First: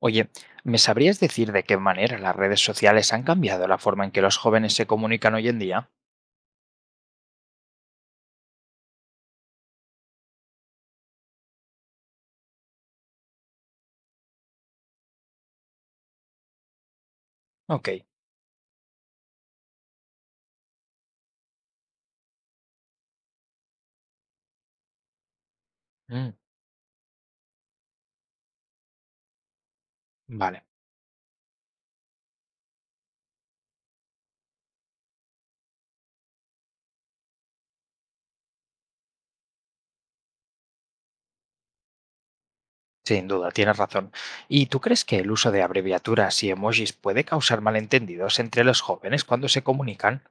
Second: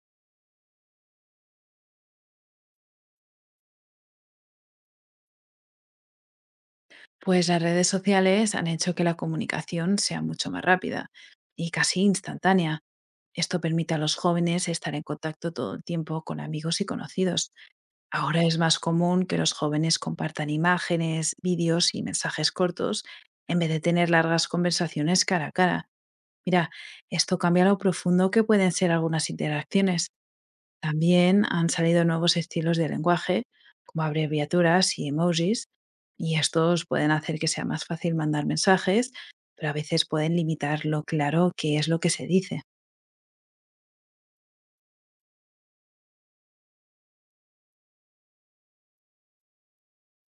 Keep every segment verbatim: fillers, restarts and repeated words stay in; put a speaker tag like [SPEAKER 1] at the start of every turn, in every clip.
[SPEAKER 1] Oye, ¿me sabrías decir de qué manera las redes sociales han cambiado la forma en que los jóvenes se comunican hoy en día?
[SPEAKER 2] Pues las redes sociales han hecho que la comunicación sea mucho más rápida y casi instantánea. Esto permite a los jóvenes estar en contacto todo el tiempo con amigos y conocidos.
[SPEAKER 1] Ok.
[SPEAKER 2] Ahora es más común que los jóvenes compartan imágenes, vídeos y mensajes cortos en vez de tener largas conversaciones cara a cara.
[SPEAKER 1] mm,
[SPEAKER 2] Mira, esto cambia lo profundo que pueden ser algunas interacciones.
[SPEAKER 1] vale.
[SPEAKER 2] También han salido nuevos estilos de lenguaje, como abreviaturas y emojis, y estos pueden hacer que sea más fácil mandar mensajes, pero a veces pueden limitar lo claro que es lo que se dice.
[SPEAKER 1] Sin duda, tienes razón. ¿Y tú crees que el uso de abreviaturas y emojis puede causar malentendidos entre los jóvenes cuando se comunican?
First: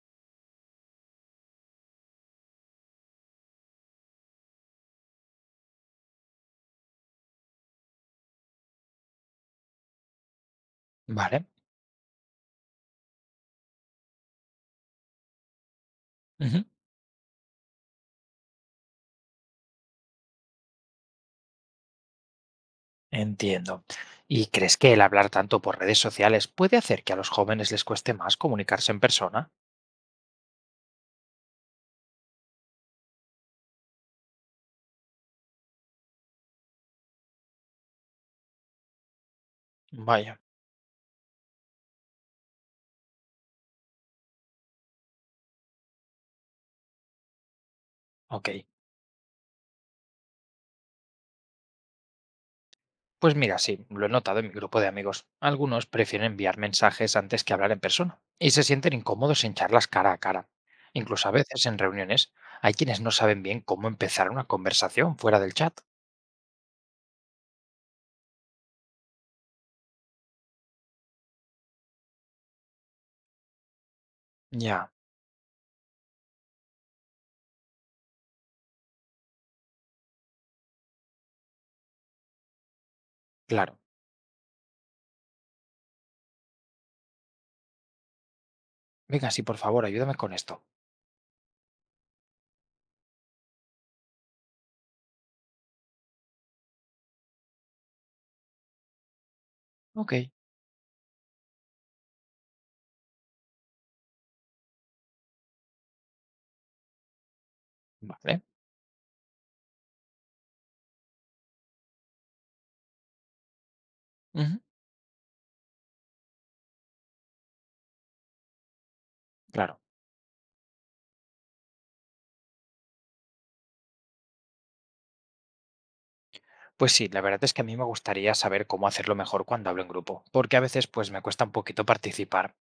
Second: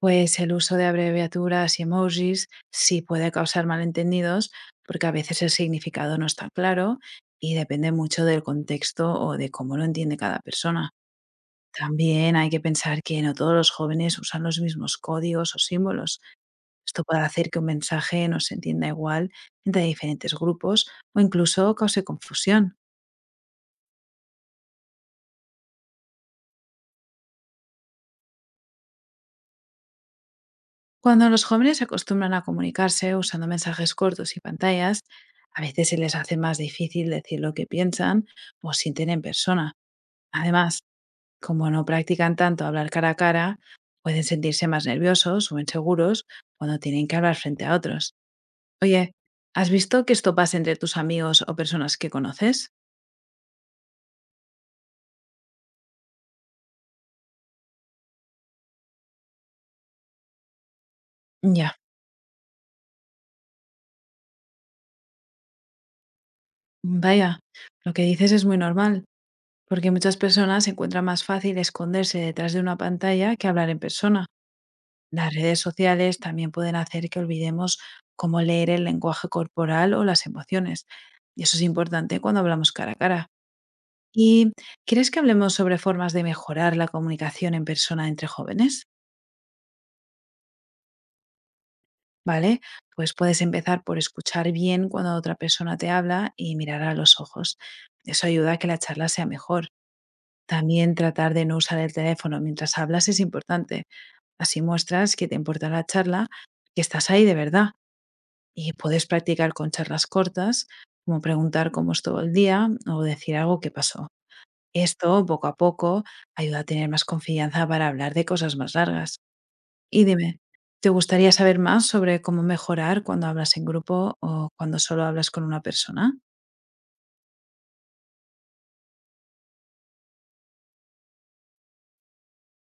[SPEAKER 2] Pues el uso de abreviaturas y emojis sí puede causar malentendidos, porque a veces el significado no está claro y depende mucho del contexto o de cómo lo entiende cada persona.
[SPEAKER 1] Vale.
[SPEAKER 2] También hay que pensar que no todos los jóvenes usan los mismos códigos o símbolos.
[SPEAKER 1] Ujú,
[SPEAKER 2] Esto puede hacer que un mensaje no se entienda igual entre diferentes grupos o incluso cause confusión.
[SPEAKER 1] entiendo. ¿Y crees que el hablar tanto por redes sociales puede hacer que a los jóvenes les cueste más comunicarse en persona?
[SPEAKER 2] Cuando los jóvenes se acostumbran a comunicarse usando mensajes cortos y pantallas, a veces se les hace más difícil decir lo que piensan o sienten en persona.
[SPEAKER 1] Vaya.
[SPEAKER 2] Además, como no practican tanto hablar cara a cara, pueden sentirse más nerviosos o inseguros cuando tienen que hablar frente a otros.
[SPEAKER 1] Ok.
[SPEAKER 2] Oye, ¿has visto que esto pasa entre tus amigos o personas que conoces?
[SPEAKER 1] Pues mira, sí, lo he notado en mi grupo de amigos. Algunos prefieren enviar mensajes antes que hablar en persona y se sienten incómodos en charlas cara a cara. Incluso a veces
[SPEAKER 2] Ya,
[SPEAKER 1] en reuniones hay quienes no saben bien cómo empezar una conversación fuera del chat.
[SPEAKER 2] vaya, lo que dices es muy normal, porque muchas personas encuentran más fácil esconderse detrás de una pantalla que hablar en persona.
[SPEAKER 1] Ya,
[SPEAKER 2] Las redes sociales también pueden hacer que olvidemos cómo leer el lenguaje corporal o las emociones. Y eso es importante cuando hablamos cara a cara.
[SPEAKER 1] claro.
[SPEAKER 2] ¿Y quieres que hablemos sobre formas de mejorar la comunicación en persona entre jóvenes?
[SPEAKER 1] Venga, sí, por favor, ayúdame con esto.
[SPEAKER 2] ¿Vale? Pues puedes empezar por escuchar bien cuando otra persona te habla y mirar a los ojos. Eso ayuda a que la charla sea mejor.
[SPEAKER 1] Ok.
[SPEAKER 2] También tratar de no usar el teléfono mientras hablas es importante. Así muestras que te importa la charla, que estás ahí de verdad,
[SPEAKER 1] Vale.
[SPEAKER 2] y puedes practicar con charlas cortas, como preguntar cómo estuvo el día o decir algo que pasó.
[SPEAKER 1] Ujú.
[SPEAKER 2] Esto, poco a poco, ayuda a tener más confianza para hablar de cosas más largas.
[SPEAKER 1] Claro.
[SPEAKER 2] Y dime, ¿te gustaría saber más sobre cómo mejorar cuando hablas en grupo o cuando solo hablas con una persona?
[SPEAKER 1] Pues sí, la verdad es que a mí me gustaría saber cómo hacerlo mejor cuando hablo en grupo, porque a veces pues me cuesta un poquito participar.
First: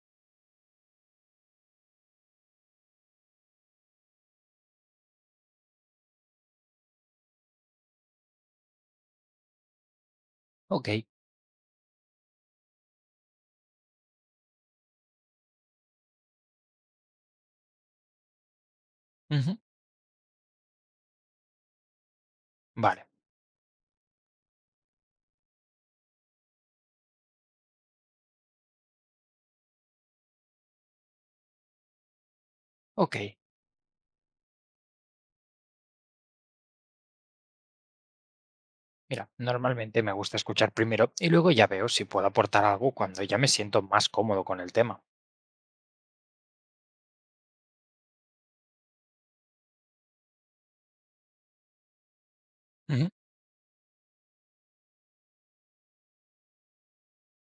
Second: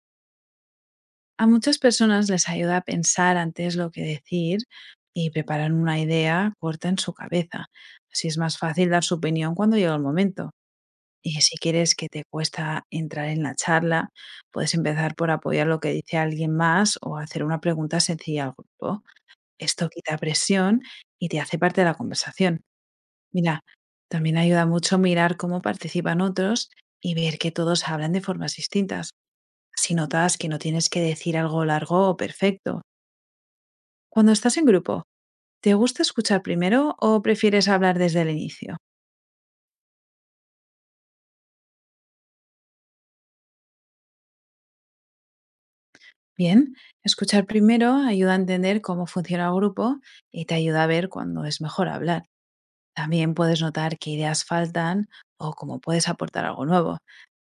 [SPEAKER 2] A muchas personas les ayuda a pensar antes lo que decir y preparar una idea corta en su cabeza. Así es más fácil dar su opinión cuando llega el momento.
[SPEAKER 1] Ok.
[SPEAKER 2] Y si quieres que te cuesta entrar en la charla, puedes empezar por apoyar lo que dice alguien más o hacer una pregunta sencilla al grupo.
[SPEAKER 1] Ujú.
[SPEAKER 2] Esto quita presión y te hace parte de la conversación.
[SPEAKER 1] Vale.
[SPEAKER 2] Mira, también ayuda mucho mirar cómo participan otros y ver que todos hablan de formas distintas. Así notas que no tienes que decir algo largo o perfecto.
[SPEAKER 1] Ok.
[SPEAKER 2] Cuando estás en grupo, ¿te gusta escuchar primero o prefieres hablar desde el inicio?
[SPEAKER 1] Mira, normalmente me gusta escuchar primero y luego ya veo si puedo aportar algo cuando ya me siento más cómodo con el tema.
[SPEAKER 2] Bien, escuchar primero ayuda a entender cómo funciona el grupo y te ayuda a ver cuándo es mejor hablar.
[SPEAKER 1] Ujú.
[SPEAKER 2] También puedes notar qué ideas faltan o cómo puedes aportar algo nuevo.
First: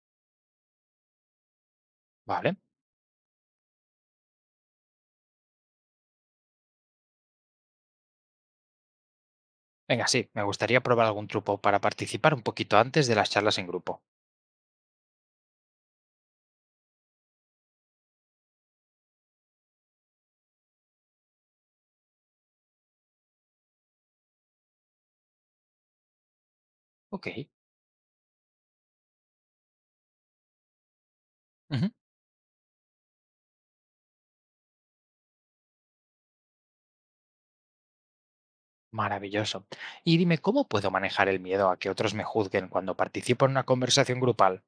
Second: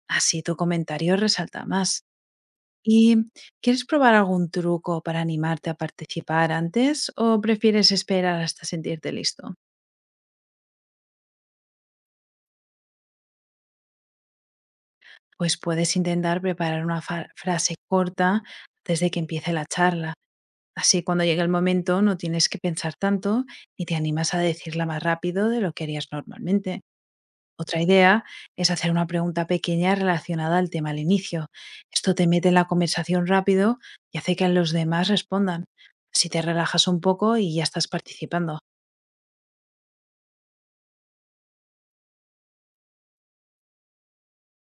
[SPEAKER 2] Así tu comentario resalta más.
[SPEAKER 1] Vale.
[SPEAKER 2] ¿Y quieres probar algún truco para animarte a participar antes o prefieres esperar hasta sentirte listo?
[SPEAKER 1] Venga, sí, me gustaría probar algún truco para participar un poquito antes de las charlas en grupo.
[SPEAKER 2] Pues puedes intentar preparar una fa- frase corta desde que empiece la charla. Así, cuando llegue el momento, no tienes que pensar tanto y te animas a decirla más rápido de lo que harías normalmente.
[SPEAKER 1] Ok.
[SPEAKER 2] Otra idea es hacer una pregunta pequeña relacionada al tema al inicio.
[SPEAKER 1] Ujú.
[SPEAKER 2] Esto te mete en la conversación rápido y hace que los demás respondan. Así te relajas un poco y ya estás participando.
[SPEAKER 1] Maravilloso. Y dime, ¿cómo puedo manejar el miedo a que otros me juzguen cuando participo en una conversación grupal?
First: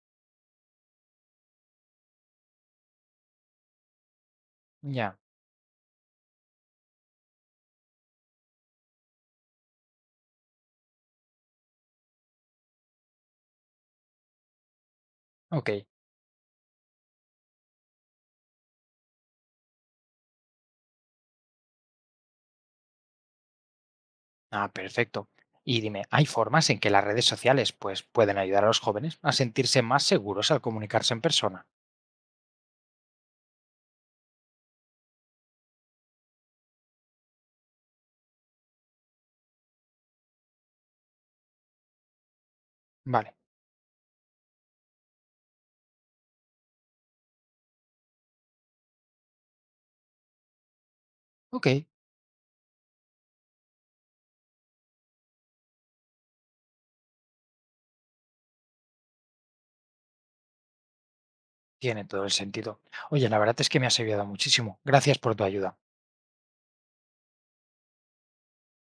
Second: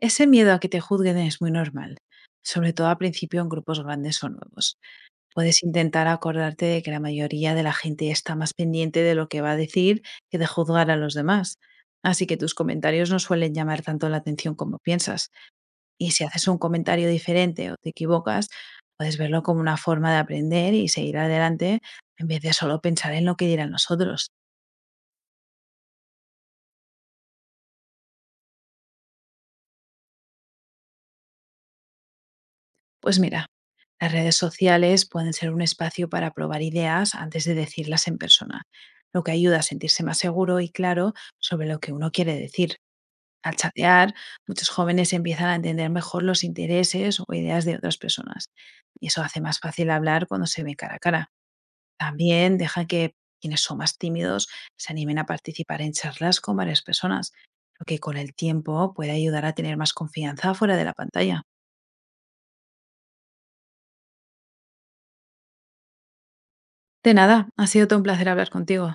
[SPEAKER 2] Ese miedo a que te juzguen es muy normal, sobre todo al principio en grupos grandes o nuevos.
[SPEAKER 1] Ya.
[SPEAKER 2] Puedes intentar acordarte de que la mayoría de la gente está más pendiente de lo que va a decir que de juzgar a los demás. Así que tus comentarios no suelen llamar tanto la atención como piensas.
[SPEAKER 1] Ok.
[SPEAKER 2] Y si haces un comentario diferente o te equivocas, puedes verlo como una forma de aprender y seguir adelante en vez de solo pensar en lo que dirán los otros.
[SPEAKER 1] Ah, perfecto. Y dime, ¿hay formas en que las redes sociales pues, pueden ayudar a los jóvenes a sentirse más seguros al comunicarse en persona?
[SPEAKER 2] Pues mira, las redes sociales pueden ser un espacio para probar ideas antes de decirlas en persona, lo que ayuda a sentirse más seguro y claro sobre lo que uno quiere decir.
[SPEAKER 1] Vale.
[SPEAKER 2] Al chatear, muchos jóvenes empiezan a entender mejor los intereses o ideas de otras personas, y eso hace más fácil hablar cuando se ve cara a cara.
[SPEAKER 1] Ok.
[SPEAKER 2] También deja que quienes son más tímidos se animen a participar en charlas con varias personas, lo que con el tiempo puede ayudar a tener más confianza fuera de la pantalla.
[SPEAKER 1] Tiene todo el sentido. Oye, la verdad es que me has ayudado muchísimo. Gracias por tu ayuda.
[SPEAKER 2] De nada, ha sido todo un placer hablar contigo.